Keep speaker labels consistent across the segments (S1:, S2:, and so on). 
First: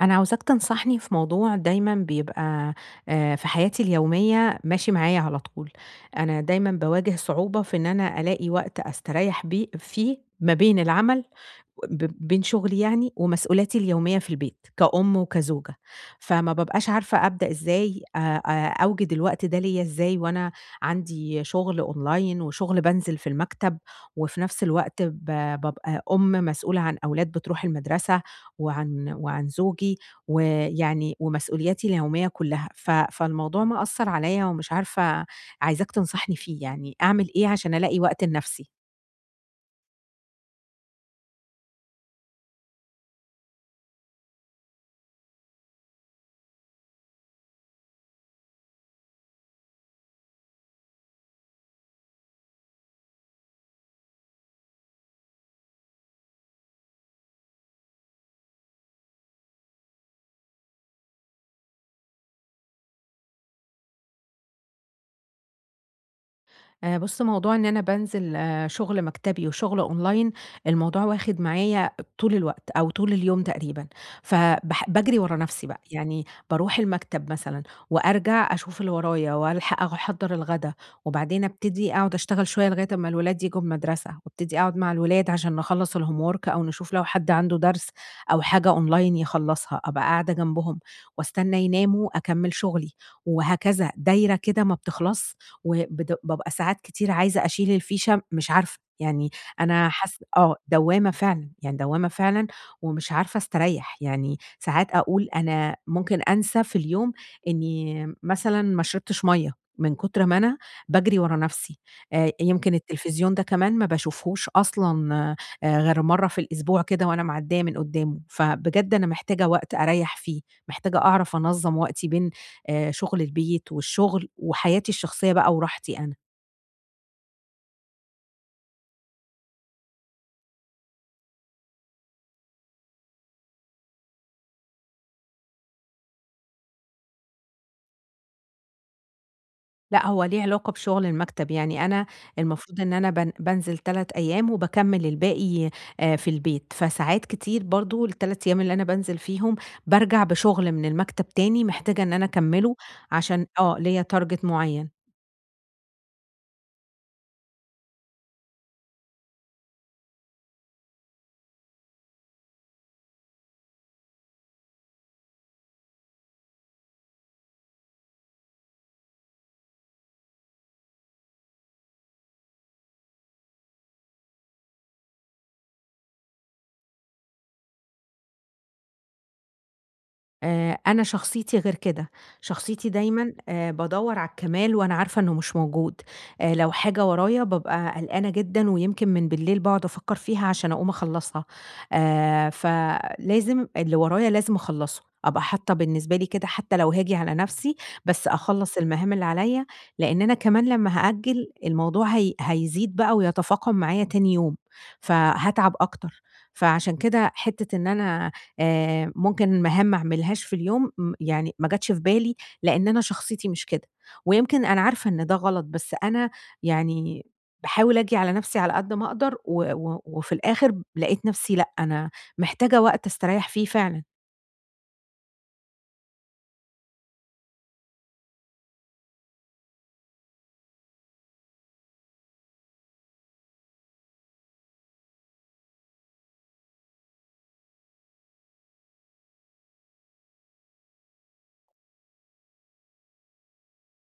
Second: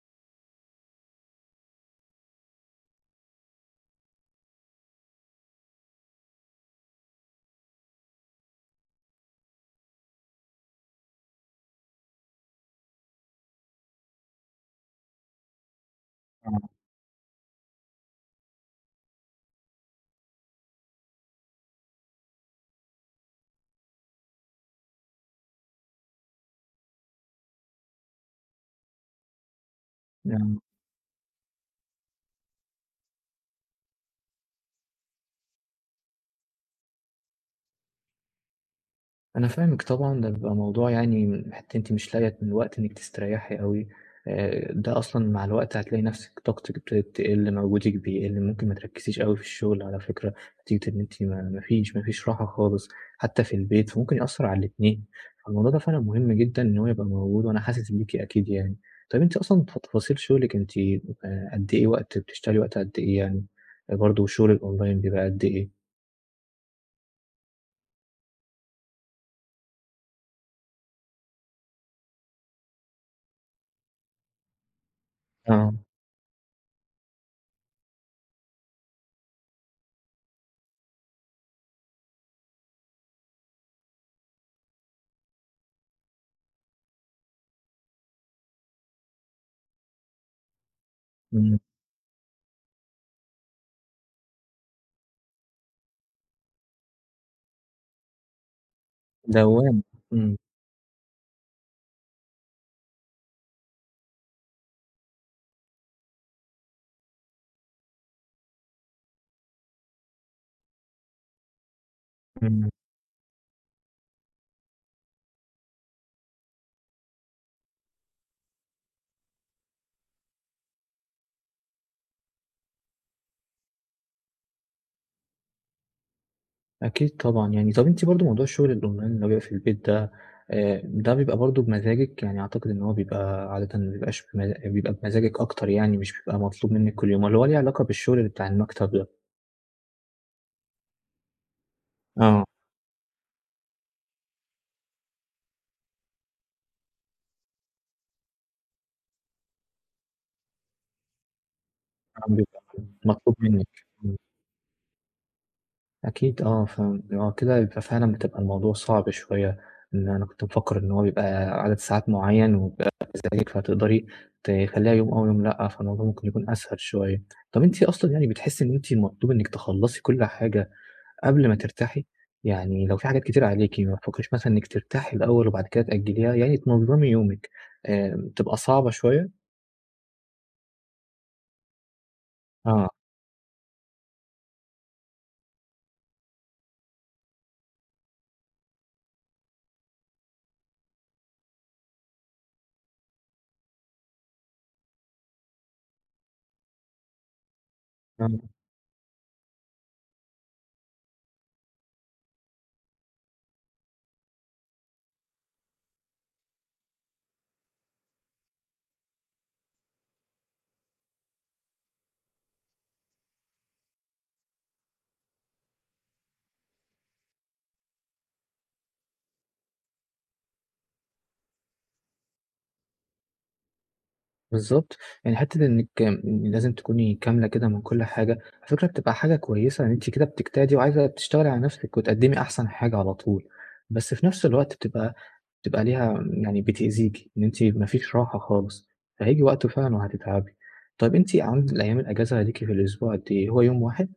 S1: أنا عاوزاك تنصحني في موضوع دايمًا بيبقى في حياتي اليومية ماشي معايا على طول، أنا دايمًا باواجه صعوبة في إن أنا ألاقي وقت أستريّح بيه فيه ما بين العمل بين شغلي يعني ومسؤولياتي اليومية في البيت كأم وكزوجة، فما
S2: آه،
S1: بابقاش عارفة أبدأ إزاي أوجد الوقت ده ليّا إزاي وأنا عندي شغل أونلاين وشغل بانزل في المكتب، وفي نفس الوقت بابقى أم مسؤولة عن أولاد بتروح المدرسة وعن زوجي،
S2: آه،
S1: ويعني ومسؤولياتي اليومية كلها، فالموضوع مأثّر عليّا ومش عارفة عايزاك تنصحني فيه، يعني أعمل إيه عشان ألاقي وقت لنفسي؟
S2: أنا فاهمِك طبعًا، ده بيبقى موضوع يعني حتى أنتِ مش لاقية من الوقت إنِّك تستريحي أوي. ده أصلًا مع الوقت هتلاقي نفسِك طاقتِك ابتدت تقل، مجهودِك بيقل، ممكن ما تركّزيش أوي في الشغل على فكرة، نتيجة إن أنتِ ما فيش راحة خالص، حتى في البيت، فممكن يأثّر على الاتنين، فالموضوع ده فعلًا مهم جدًا إن هو يبقى موجود، وأنا حاسس بيكِ أكيد يعني. طيب أنتِ أصلًا ف تفاصيل شغلِك أنتِ، قد إيه وقت بتشتغلي وقت قد إيه يعني؟ آه، برضه شغل الأونلاين بيبقى قد إيه؟
S1: بُص، موضوع إن أنا بانزل شغل مكتبي وشغل أونلاين، الموضوع واخد معايا طول الوقت أو طول اليوم تقريبًا، باجري ورا نفسي
S2: آه،
S1: بقى، يعني باروح المكتب مثلًا وأرجع أشوف اللي ورايا وألحق أحضّر الغدا، وبعدين أبتدي أقعد أشتغل شوية لغاية أمّا الولاد ييجوا من المدرسة، وابتدي أقعد مع الولاد عشان نخلّص الhomework أو نشوف لو حد عنده درس أو حاجة أونلاين يخلّصها، أبقى قاعدة جنبهم،
S2: إمم،
S1: واستنى يناموا أكمّل شغلي، وهكذا دايرة كده ما بتخلصش. بابقى ساعات كتير عايزة أشيل الفيشة مش عارفة، يعني
S2: دوّامة،
S1: أنا حاسة
S2: إمم.
S1: آه، دوّامة فعلًا، يعني دوّامة فعلًا ومش عارفة أستريّح، يعني ساعات أقول أنا ممكن أنسى في اليوم إني مثلًا ما شربتش مَيّة، من كتر ما أنا باجري ورا نَفْسي،
S2: إمم،
S1: يمكن التلفزيون ده كمان ما باشوفهوش أصلًا غير مرّة في الأسبوع كده وأنا معدّية من قدّامه، فبجد أنا محتاجة وقت أريّح فيه، محتاجة أعرف أنظّم وقتي بين شغل البيت والشغل وحياتي الشخصية بقى وراحتي أنا.
S2: أكيد طبعًا، يعني طَب أنتِ برضه موضوع الشغل الأونلاين اللي هو بيبقى في البيت ده، ده بيبقى برضه بمزاجِك؟ يعني أعتقد إن هو بيبقى عادةً ما بيبقاش بيبقى بمزاجِك أكتر يعني، مش بيبقى مطلوب منِّك كل يوم، والّا هو ليه علاقة بالشغل بتاع المكتب ده؟
S1: لأ، هو ليه علاقة بشغل المكتب، يعني أنا
S2: آه،
S1: المفروض إن أنا بانزل 3 أيام وباكمّل الباقي في البيت، فساعات كتير برضه ال3 أيام اللي أنا بانزل فيهم بارجع بشغل من المكتب تاني محتاجة إن أنا
S2: آه، بيبقى
S1: أكمّله
S2: مطلوب
S1: عشان آه،
S2: منِّك،
S1: ليّا
S2: إمم.
S1: target معيّن.
S2: أكيد آه، ف هو كده يبقى فعلًا بتبقى الموضوع صعب شوية، إن أنا كنت مفكّر إن هو بيبقى عدد ساعات معيّن وبيبقى بمزاجِك فتقدري تخلّيها يوم آه ويوم لأ، فالموضوع ممكن يكون أسهل شوية. طَب أنتِ أصلًا يعني بتحسّي إن أنتِ مطلوب إنِّك تخلّصي كل حاجة قبل ما ترتاحي؟ يعني لو في حاجات كتير عليكِ ما بتفكّريش مثلًا إنِّك ترتاحي الأول وبعد كده تأجّليها، يعني تنظّمي يومِك، بتبقى صعبة شوية؟
S1: أنا شخصيتي غير كده،
S2: آه،
S1: شخصيتي دايمًا بادوّر على الكمال وأنا عارفة إنه مش موجود، لو حاجة ورايا بابقى قلقانة جدًا ويمكن من بالليل باقعد أفكّر فيها عشان أقوم أخلّصها، فلازم اللي ورايا لازم أخلّصه، أبقى حاطة بالنسبة لي كده حتى لو هاجي على نفسي، بس
S2: آه.
S1: أخلّص المهام اللي عليَّ، لإن أنا كمان لمّا هأجّل الموضوع هي هيزيد بقى ويتفاقم معايا تاني يوم، فهاتعب أكتر، فعشان كده حتّة إن أنا ممكن مهام ما أعملهاش في اليوم يعني ما جاتش في بالي، لإن أنا شخصيتي مش كده، ويمكن أنا عارفة إن ده غلط، بس أنا يعني باحاول آجي على نفسي على قد ما أقدر، و و وفي الآخر لقيت نفسي لأ، أنا محتاجة وقت أستريّح فيه فعلًا.
S2: بالضبط، يعني حتّة إنِّك لازم تكوني كاملة كده من كل حاجة، على فكرة بتبقى حاجة كويسة إن أنتِ كده بتجتهدي وعايزة بتشتغلي على نَفْسِك وتقدّمي أحسن حاجة على طول، بس في نَفْس الوقت بتبقى ليها يعني بتأذيكِ، إن أنتِ ما فيش راحة خالص، فهييجي وقت فعلًا وهتتعبي. طيب أنتِ عند أيام الأجازة ليكِ في الأسبوع قد إيه، هو يوم واحد؟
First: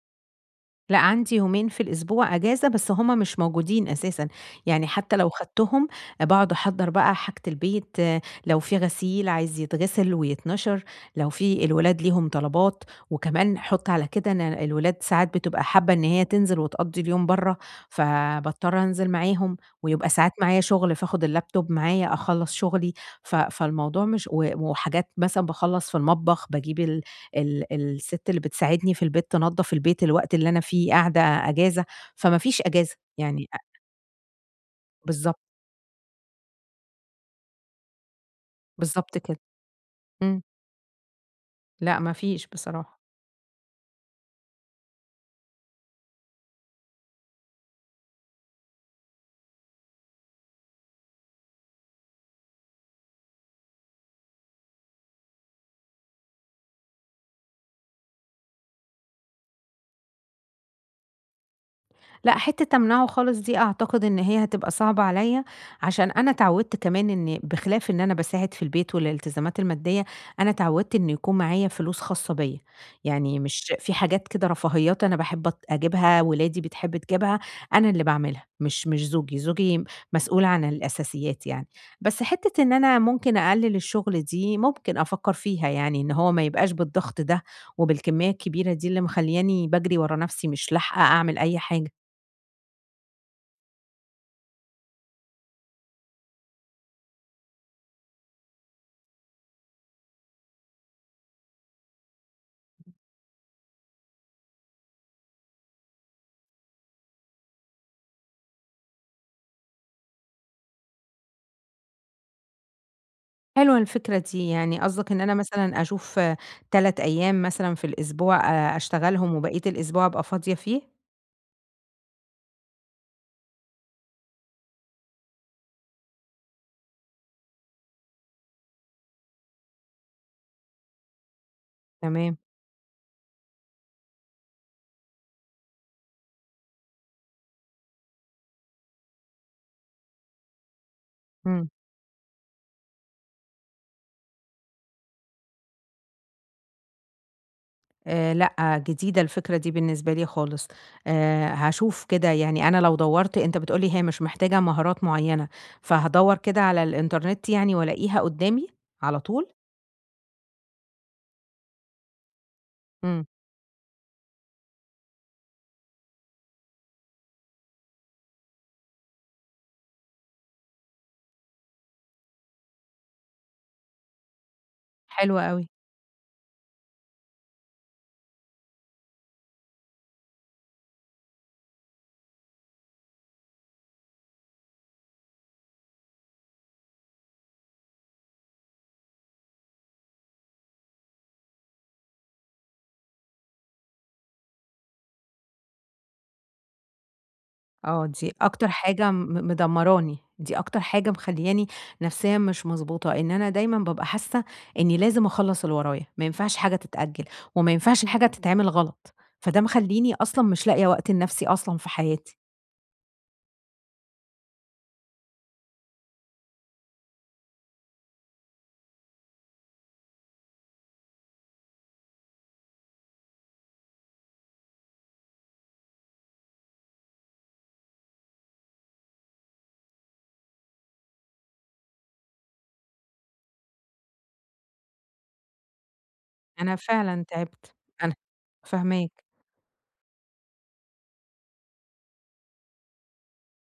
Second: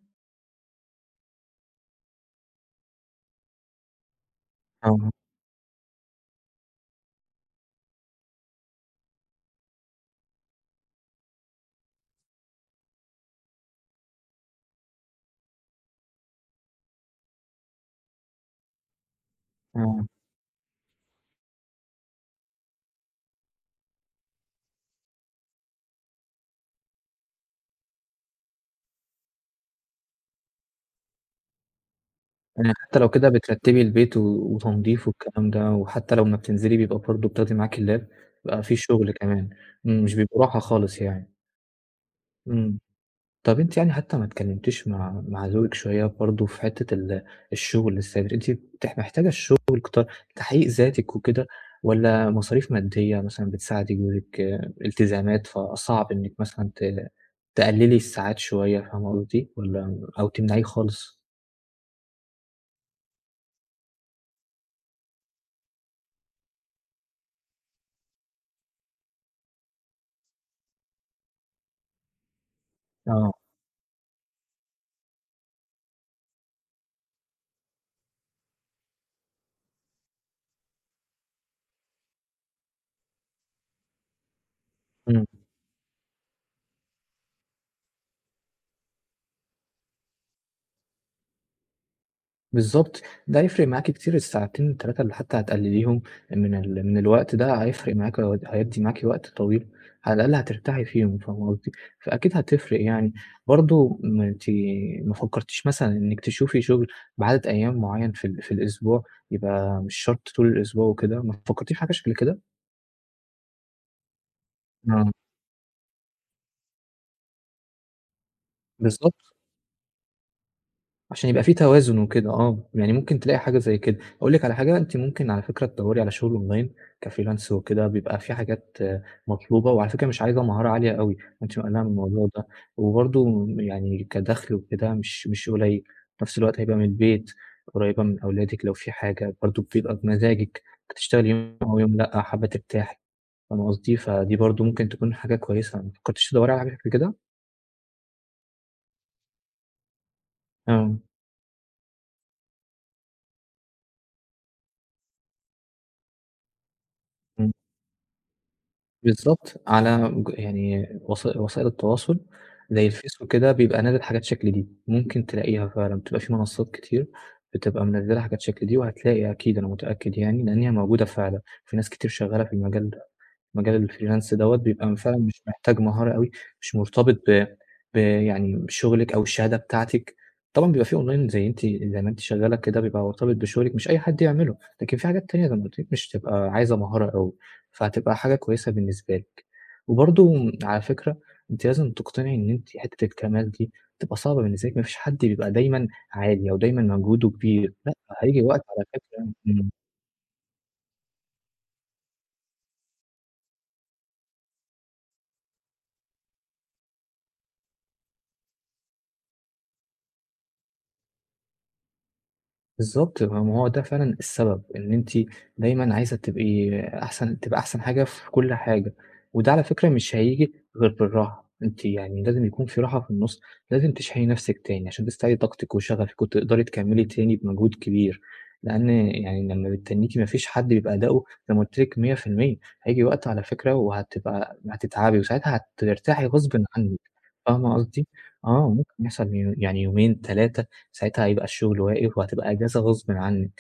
S1: لأ، عندي يومين في الأسبوع أجازة، بس هُم مش موجودين أساسًا، يعني
S2: آه،
S1: حتى لو خدتهم باقعد أحضّر بقى حاجة البيت، آه، لو في غسيل عايز يتغسل ويتنشر، لو في الولاد ليهم طلبات، وكمان حُط على كده أنا الولاد ساعات بتبقى حابة إن هي تنزل وتقضّي اليوم برّه، فباضطر أنزل معاهم،
S2: آه،
S1: ويبقى ساعات معايا شغل فاخد الlaptop معايا أخلّص شغلي، فالموضوع مش وحاجات مثلًا باخلّص في المطبخ، باجيب ال ال الست اللي بتساعدني في البيت تنضّف البيت الوقت اللي أنا فيه قاعدة أجازة، فما فيش
S2: يعني
S1: أجازة،
S2: حتّى لو كده
S1: يعني
S2: بترتّبي البيت وتنضيف
S1: بالضبط،
S2: والكلام ده، وحتّى لو ما بتنزلي بيبقى برضه بتاخدي معاكِ اللاب، بيبقى في شغل
S1: بالضبط كده،
S2: كمان، إمم، مش بيبقى
S1: إمم،
S2: راحة خالص يعني.
S1: لأ ما فيش
S2: إمم.
S1: بصراحة.
S2: طَب أنتِ يعني حتى ما اتكلمتيش مع زوجِك شوية برضه في حتّة ال الشغل الثابت، أنتِ بتح محتاجة الشغل كت تحقيق ذاتِك وكده، والّا مصاريف مادية مثلًا بتساعدِك جوزِك، آه، التزامات، فصعب إنِّك مثلًا ت تقللي الساعات شوية، فاهمة قصدي؟ والّا أو تمنعيه خالص؟
S1: لأ، حتّة أمنعه خالص دي أعتقد إن هي هتبقى صعبة عليّا، عشان أنا اتعودت كمان إن بخلاف إن أنا باساعد في البيت والالتزامات المادية، أنا اتعودت إن يكون معايا فلوس خاصة بيّا،
S2: آه.
S1: يعني مش في حاجات كده رفاهيات أنا باحب أط أجيبها، ولادي بتحب تجيبها، أنا اللي باعملها، مش زوجي، زوجي مسؤول عن الأساسيات يعني. بس حتّة إن أنا ممكن أقلل الشغل دي ممكن
S2: إمم.
S1: أفكّر فيها يعني، إن هو ما يبقاش بالضغط ده، وبالكمية الكبيرة دي اللي مخلّياني باجري ورا نفسي مش لاحقة أعمل أي حاجة.
S2: بالضبط، ده هيفرق معاكِ كتير الساعتين، 3 اللي حتى هتقلليهم من ال من الوقت ده هيفرق معاكِ وهيود هيدّي معاكِ وقت طويل، على الأقل هترتاحي فيهم، فاهمة قصدي؟ فأكيد هتفرق يعني، برضه ما أنتِ ما فكرتيش مثلًا إنِّك تشوفي شغل بعدد أيام معيّن في ال في الأسبوع، يبقى مش شرط طول الأسبوع وكده، ما فكرتيش في حاجة شكل كده؟
S1: حلوة الفكرة دي، يعني
S2: آه.
S1: قصدك إن أنا مثلًا أشوف 3 أيام مثلًا في الأسبوع
S2: بالضبط.
S1: أشتغلهم وبقية الأسبوع أبقى فاضية فيه؟
S2: عشان يبقى في توازن وكده آه، يعني ممكن تلاقي حاجة زي كده. أقول لِك على حاجة، أنتِ ممكن على فكرة تدوّري على شغل أونلاين كfreelance وكده، بيبقى في حاجات آه، مطلوبة وعلى فكرة مش عايزة مهارة عالية أوي، ما تبقاش مقلقة من الموضوع
S1: تمام،
S2: ده، وبرضه يعني كدخل وكده مش قليل، في نفس الوقت هيبقى من البيت، قريبة من أولادِك لو في حاجة، برضه بيبقى بمزاجِك، هتشتغلي يوم
S1: إمم،
S2: أو يوم لأ، حابة ترتاحي، فاهمة قصدي؟ فدي برضه ممكن تكون حاجة كويسة، ما فكرتيش تدوّري على حاجة شكل كده؟
S1: لأ جديدة الفكرة دي بالنسبة لي خالص،
S2: آه،
S1: هاشوف كده يعني أنا لو دَوّرت أنت بتقول لي هي مش محتاجة مهارات معيّنة، فهادوّر كده على الإنترنت
S2: إمم.
S1: يعني وألاقيها قدّامي على طول؟
S2: بالضبط، على ج يعني وس وسائل التواصل زي الفيس
S1: إمم،
S2: وكده، بيبقى نازل حاجات شكل دي، ممكن تلاقيها فعلًا، بتبقى في منصات كتير بتبقى منزّلة حاجات شكل دي، وهتلاقي أكيد أنا متأكد يعني، لإن هي موجودة فعلًا، في ناس كتير شغّالة في المجال ده. مجال الfreelance دوّة بيبقى فعلًا
S1: حلو
S2: مش
S1: أوي.
S2: محتاج مهارة أوي، مش مرتبط ب يعني بشغلِك أو الشهادة بتاعتِك، طبعًا بيبقى في online زي أنتِ زي ما أنتِ شغّالة كده بيبقى مرتبط بشغلِك مش أي حد يعمله، لكن في حاجات تانية زي ما قُلت لِك مش هتبقى عايزة مهارة أوي، فهتبقى حاجة كويسة بالنسبة لِك. وبرضه على فكرة أنتِ لازم تقتنعي إن أنتِ حتّة الكمال دي بتبقى صعبة بالنسبة لِك، ما فيش حد بيبقى دايمًا عالي أو دايمًا مجهوده كبير، لأ
S1: آه، دي
S2: هييجي وقت
S1: أكتر
S2: على
S1: حاجة
S2: فكرة
S1: م
S2: إمم.
S1: مدمّراني، دي أكتر حاجة مخلّياني نفسيًا مش مضبوطة، إن أنا دايمًا بابقى حاسة إني لازم أخلّص اللي ورايا، ما ينفعش حاجة تتأجّل، وما ينفعش الحاجة تتعمل غلط، فده مخلّيني أصلًا مش لاقية وقت لنفسي أصلًا في حياتي،
S2: بالضبط، ما هو ده فعلًا السبب، إن أنتِ دايمًا عايزة تبقي تبقى أحسن حاجة في كل حاجة، وده على فكرة مش هييجي غير بالراحة، أنتِ يعني لازم يكون في راحة في النُص، لازم تشحني نفسِك تاني عشان تستعيدي طاقتِك وشغفِك وتقدري تكمّلي تاني بمجهود كبير، لإن يعني لمّا بتتنّيكِ ما فيش حد بيبقى أداؤه زي ما قُلت لِك 100%. هييجي وقت على فكرة وهتبقى هتتعبي وساعتها هترتاحي غصبٍ
S1: أنا
S2: عنِّك،
S1: فعلًا
S2: فاهمة
S1: تعبت،
S2: قصدي؟
S1: أنا
S2: آه، ممكن
S1: فاهماك.
S2: يحصل يعني يومين، 3 ساعتها هيبقى الشغل واقف وهتبقى إجازة غصبٍ عنِّك،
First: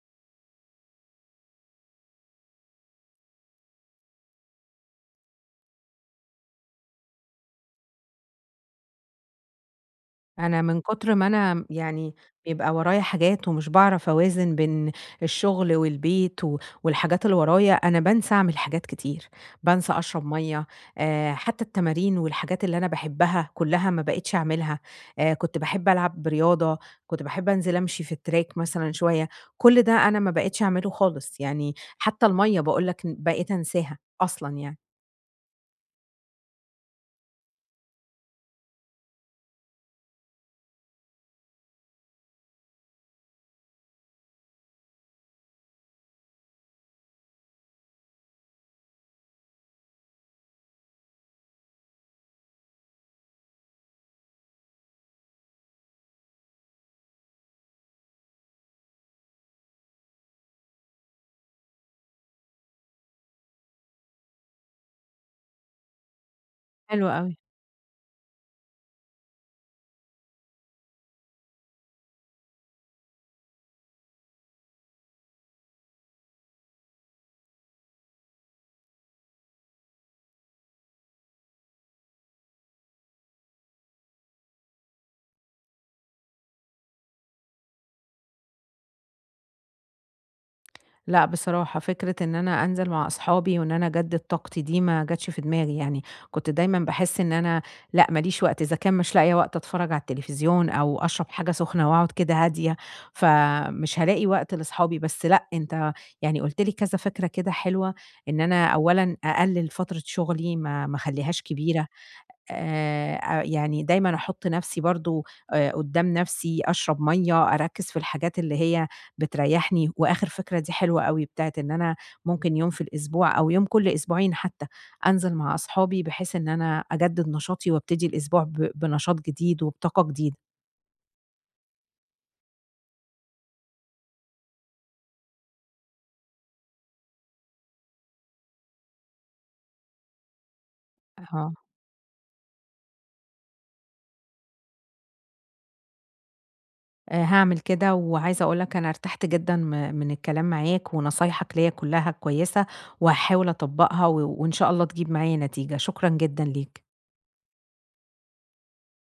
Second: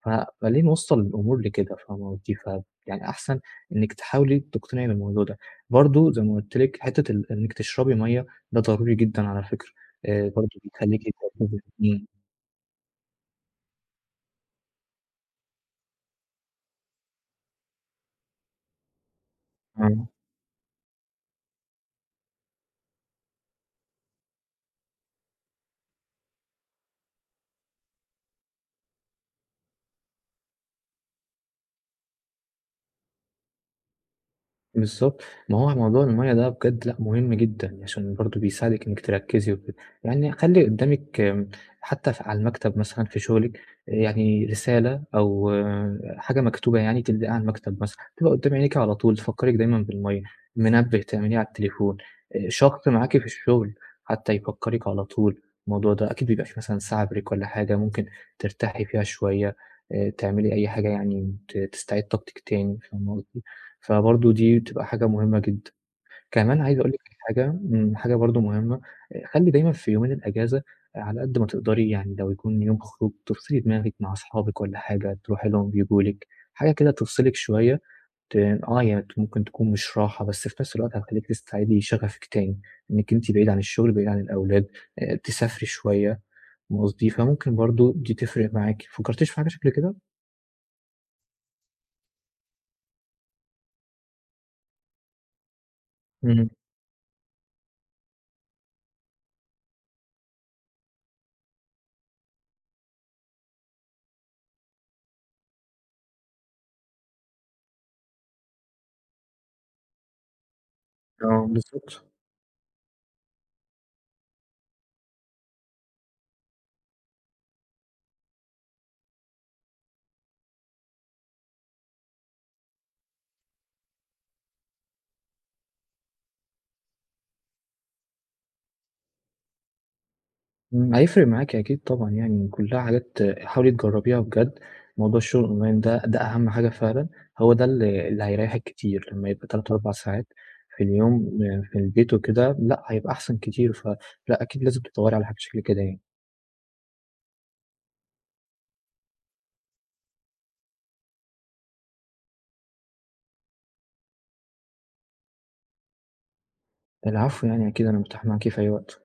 S2: ف فليه نوصّل الأمور لكده، فاهمة قصدي؟ ف يعني أحسن إنِّك تحاولي تقتنعي بالموضوع ده. برضه زي ما قُلت لِك حتّة ال إنِّك تشربي مَيّة ده ضروري جدًا على فكرة، برضه
S1: أنا من
S2: بيخلّيكِ
S1: كتر ما أنا
S2: إمم.
S1: يعني بيبقى ورايا حاجات ومش باعرف أوازن بين الشغل والبيت والحاجات اللي ورايا، أنا بانسى أعمل حاجات كتير،
S2: آه. برضو
S1: بانسى
S2: بيخليكي
S1: أشرب
S2: تركزي.
S1: مَيّة، حتى التمارين والحاجات اللي أنا باحبها كلّها ما بقيتش أعملها، كنت باحب ألعب رياضة، كنت باحب أنزل أمشي في الtrack مثلًا شوية، كل ده أنا ما بقيتش أعمله خالص، يعني حتى المَيّة باقول لك بقيت أنساها أصلًا يعني.
S2: بالضبط، ما هو موضوع المَيّة ده بجد لأ مهم جدًا، عشان برضه بيساعدِك إنِّك تركّزي وكده، يعني خلّي قدّامِك آمم، حتى ف على المكتب مثلًا في شغلِك آه، يعني رسالة أو آه، حاجة مكتوبة يعني تلزقيها على المكتب مثلًا، تبقى قدّام عينيكِ على طول تفكّرِك دايمًا بالمَيّة، منبه تعمليه على التليفون، شخص معاكِ في الشغل حتى يفكّرِك على طول، الموضوع ده أكيد بيبقى في مثلًا ساعة break والّا حاجة ممكن ترتاحي فيها شوية، تعملي أي حاجة يعني تستعيد طاقتِك تاني، فاهمة قصدي؟ فبرضه دي بتبقى حاجة مهمة جدًا. كمان عايز أقول لِك
S1: حلو
S2: على
S1: أوي.
S2: حاجة إمم، حاجة برضه مهمة، خلّي دايمًا في يومين الأجازة على قد ما تقدري يعني لو يكون يوم خروج تفصلي دماغِك مع أصحابِك والّا حاجة، تروحي لهم وييجوا لِك، حاجة كده تفصلِك شوية آه، هي ممكن تكون مش راحة، بس في نفس الوقت هتخلّيكِ تستعيدي شغفِك تاني، إنِّك أنتِ بعيد عن الشغل، بعيد عن الأولاد، تسافري شوية، فاهمة قصدي؟ فممكن برضه دي تفرق معاكِ، ما فكرتيش في حاجة شكل كده؟
S1: لأ، بصراحة فكرة إن أنا أنزل مع أصحابي وإن أنا أجدد طاقتي دي ما جاتش في دماغي يعني،
S2: إمم،
S1: كنت دايمًا باحس إن أنا لأ، ما ليش وقت، إذا كان مش لاقية وقت أتفرج على التلفزيون أو أشرب حاجة سخنة وأقعد كده هادية، فمش هالاقي وقت لأصحابي، بس لأ، أنت يعني قُلت لي كذا فكرة كده حلوة، إن أنا أولًا أقلل فترة شغلي ما أخليهاش
S2: آه،
S1: كبيرة،
S2: بالضبط.
S1: يعني دايمًا أحُط نَفْسي برضه قُدّام نَفْسي، أشرب مَيّة، أركِّز في الحاجات اللي هي بتريّحني، وآخِر فكرة دي حلوة أوي بتاعة إن أنا ممكن يوم في الأسبوع أو يوم كل أسبوعين حتّى أنزل مع أصحابي بحيث إن أنا أجدِّد نشاطي وابتدي الأسبوع بنشاط جديد وبطاقة جديدة.
S2: إمم، هيفرق معاكِ أكيد طبعًا يعني، كلّها حاجات حاولي تجرّبيها بجد، موضوع الشغل أونلاين ده أهم حاجة فعلًا، هو ده ال اللي هيريّحِك كتير، لمّا يبقى 3، 4 ساعات في اليوم
S1: آه.
S2: آه، في البيت وكده، لأ هيبقى أحسن كتير، فلأ أكيد لازم تدوّري على حاجة شكل كده يعني.
S1: هاعمل كده، وعايزة أقول لك أنا ارتحت جدًا من الكلام معاك ونصايحك ليّا كُلّها كويسة وهاحاول أطبّقها وإن شاء الله تجيب معايا نتيجة. شكرًا جدًا ليك.
S2: العفو يعني، أكيد أنا متاح معاكِ في أي وقت.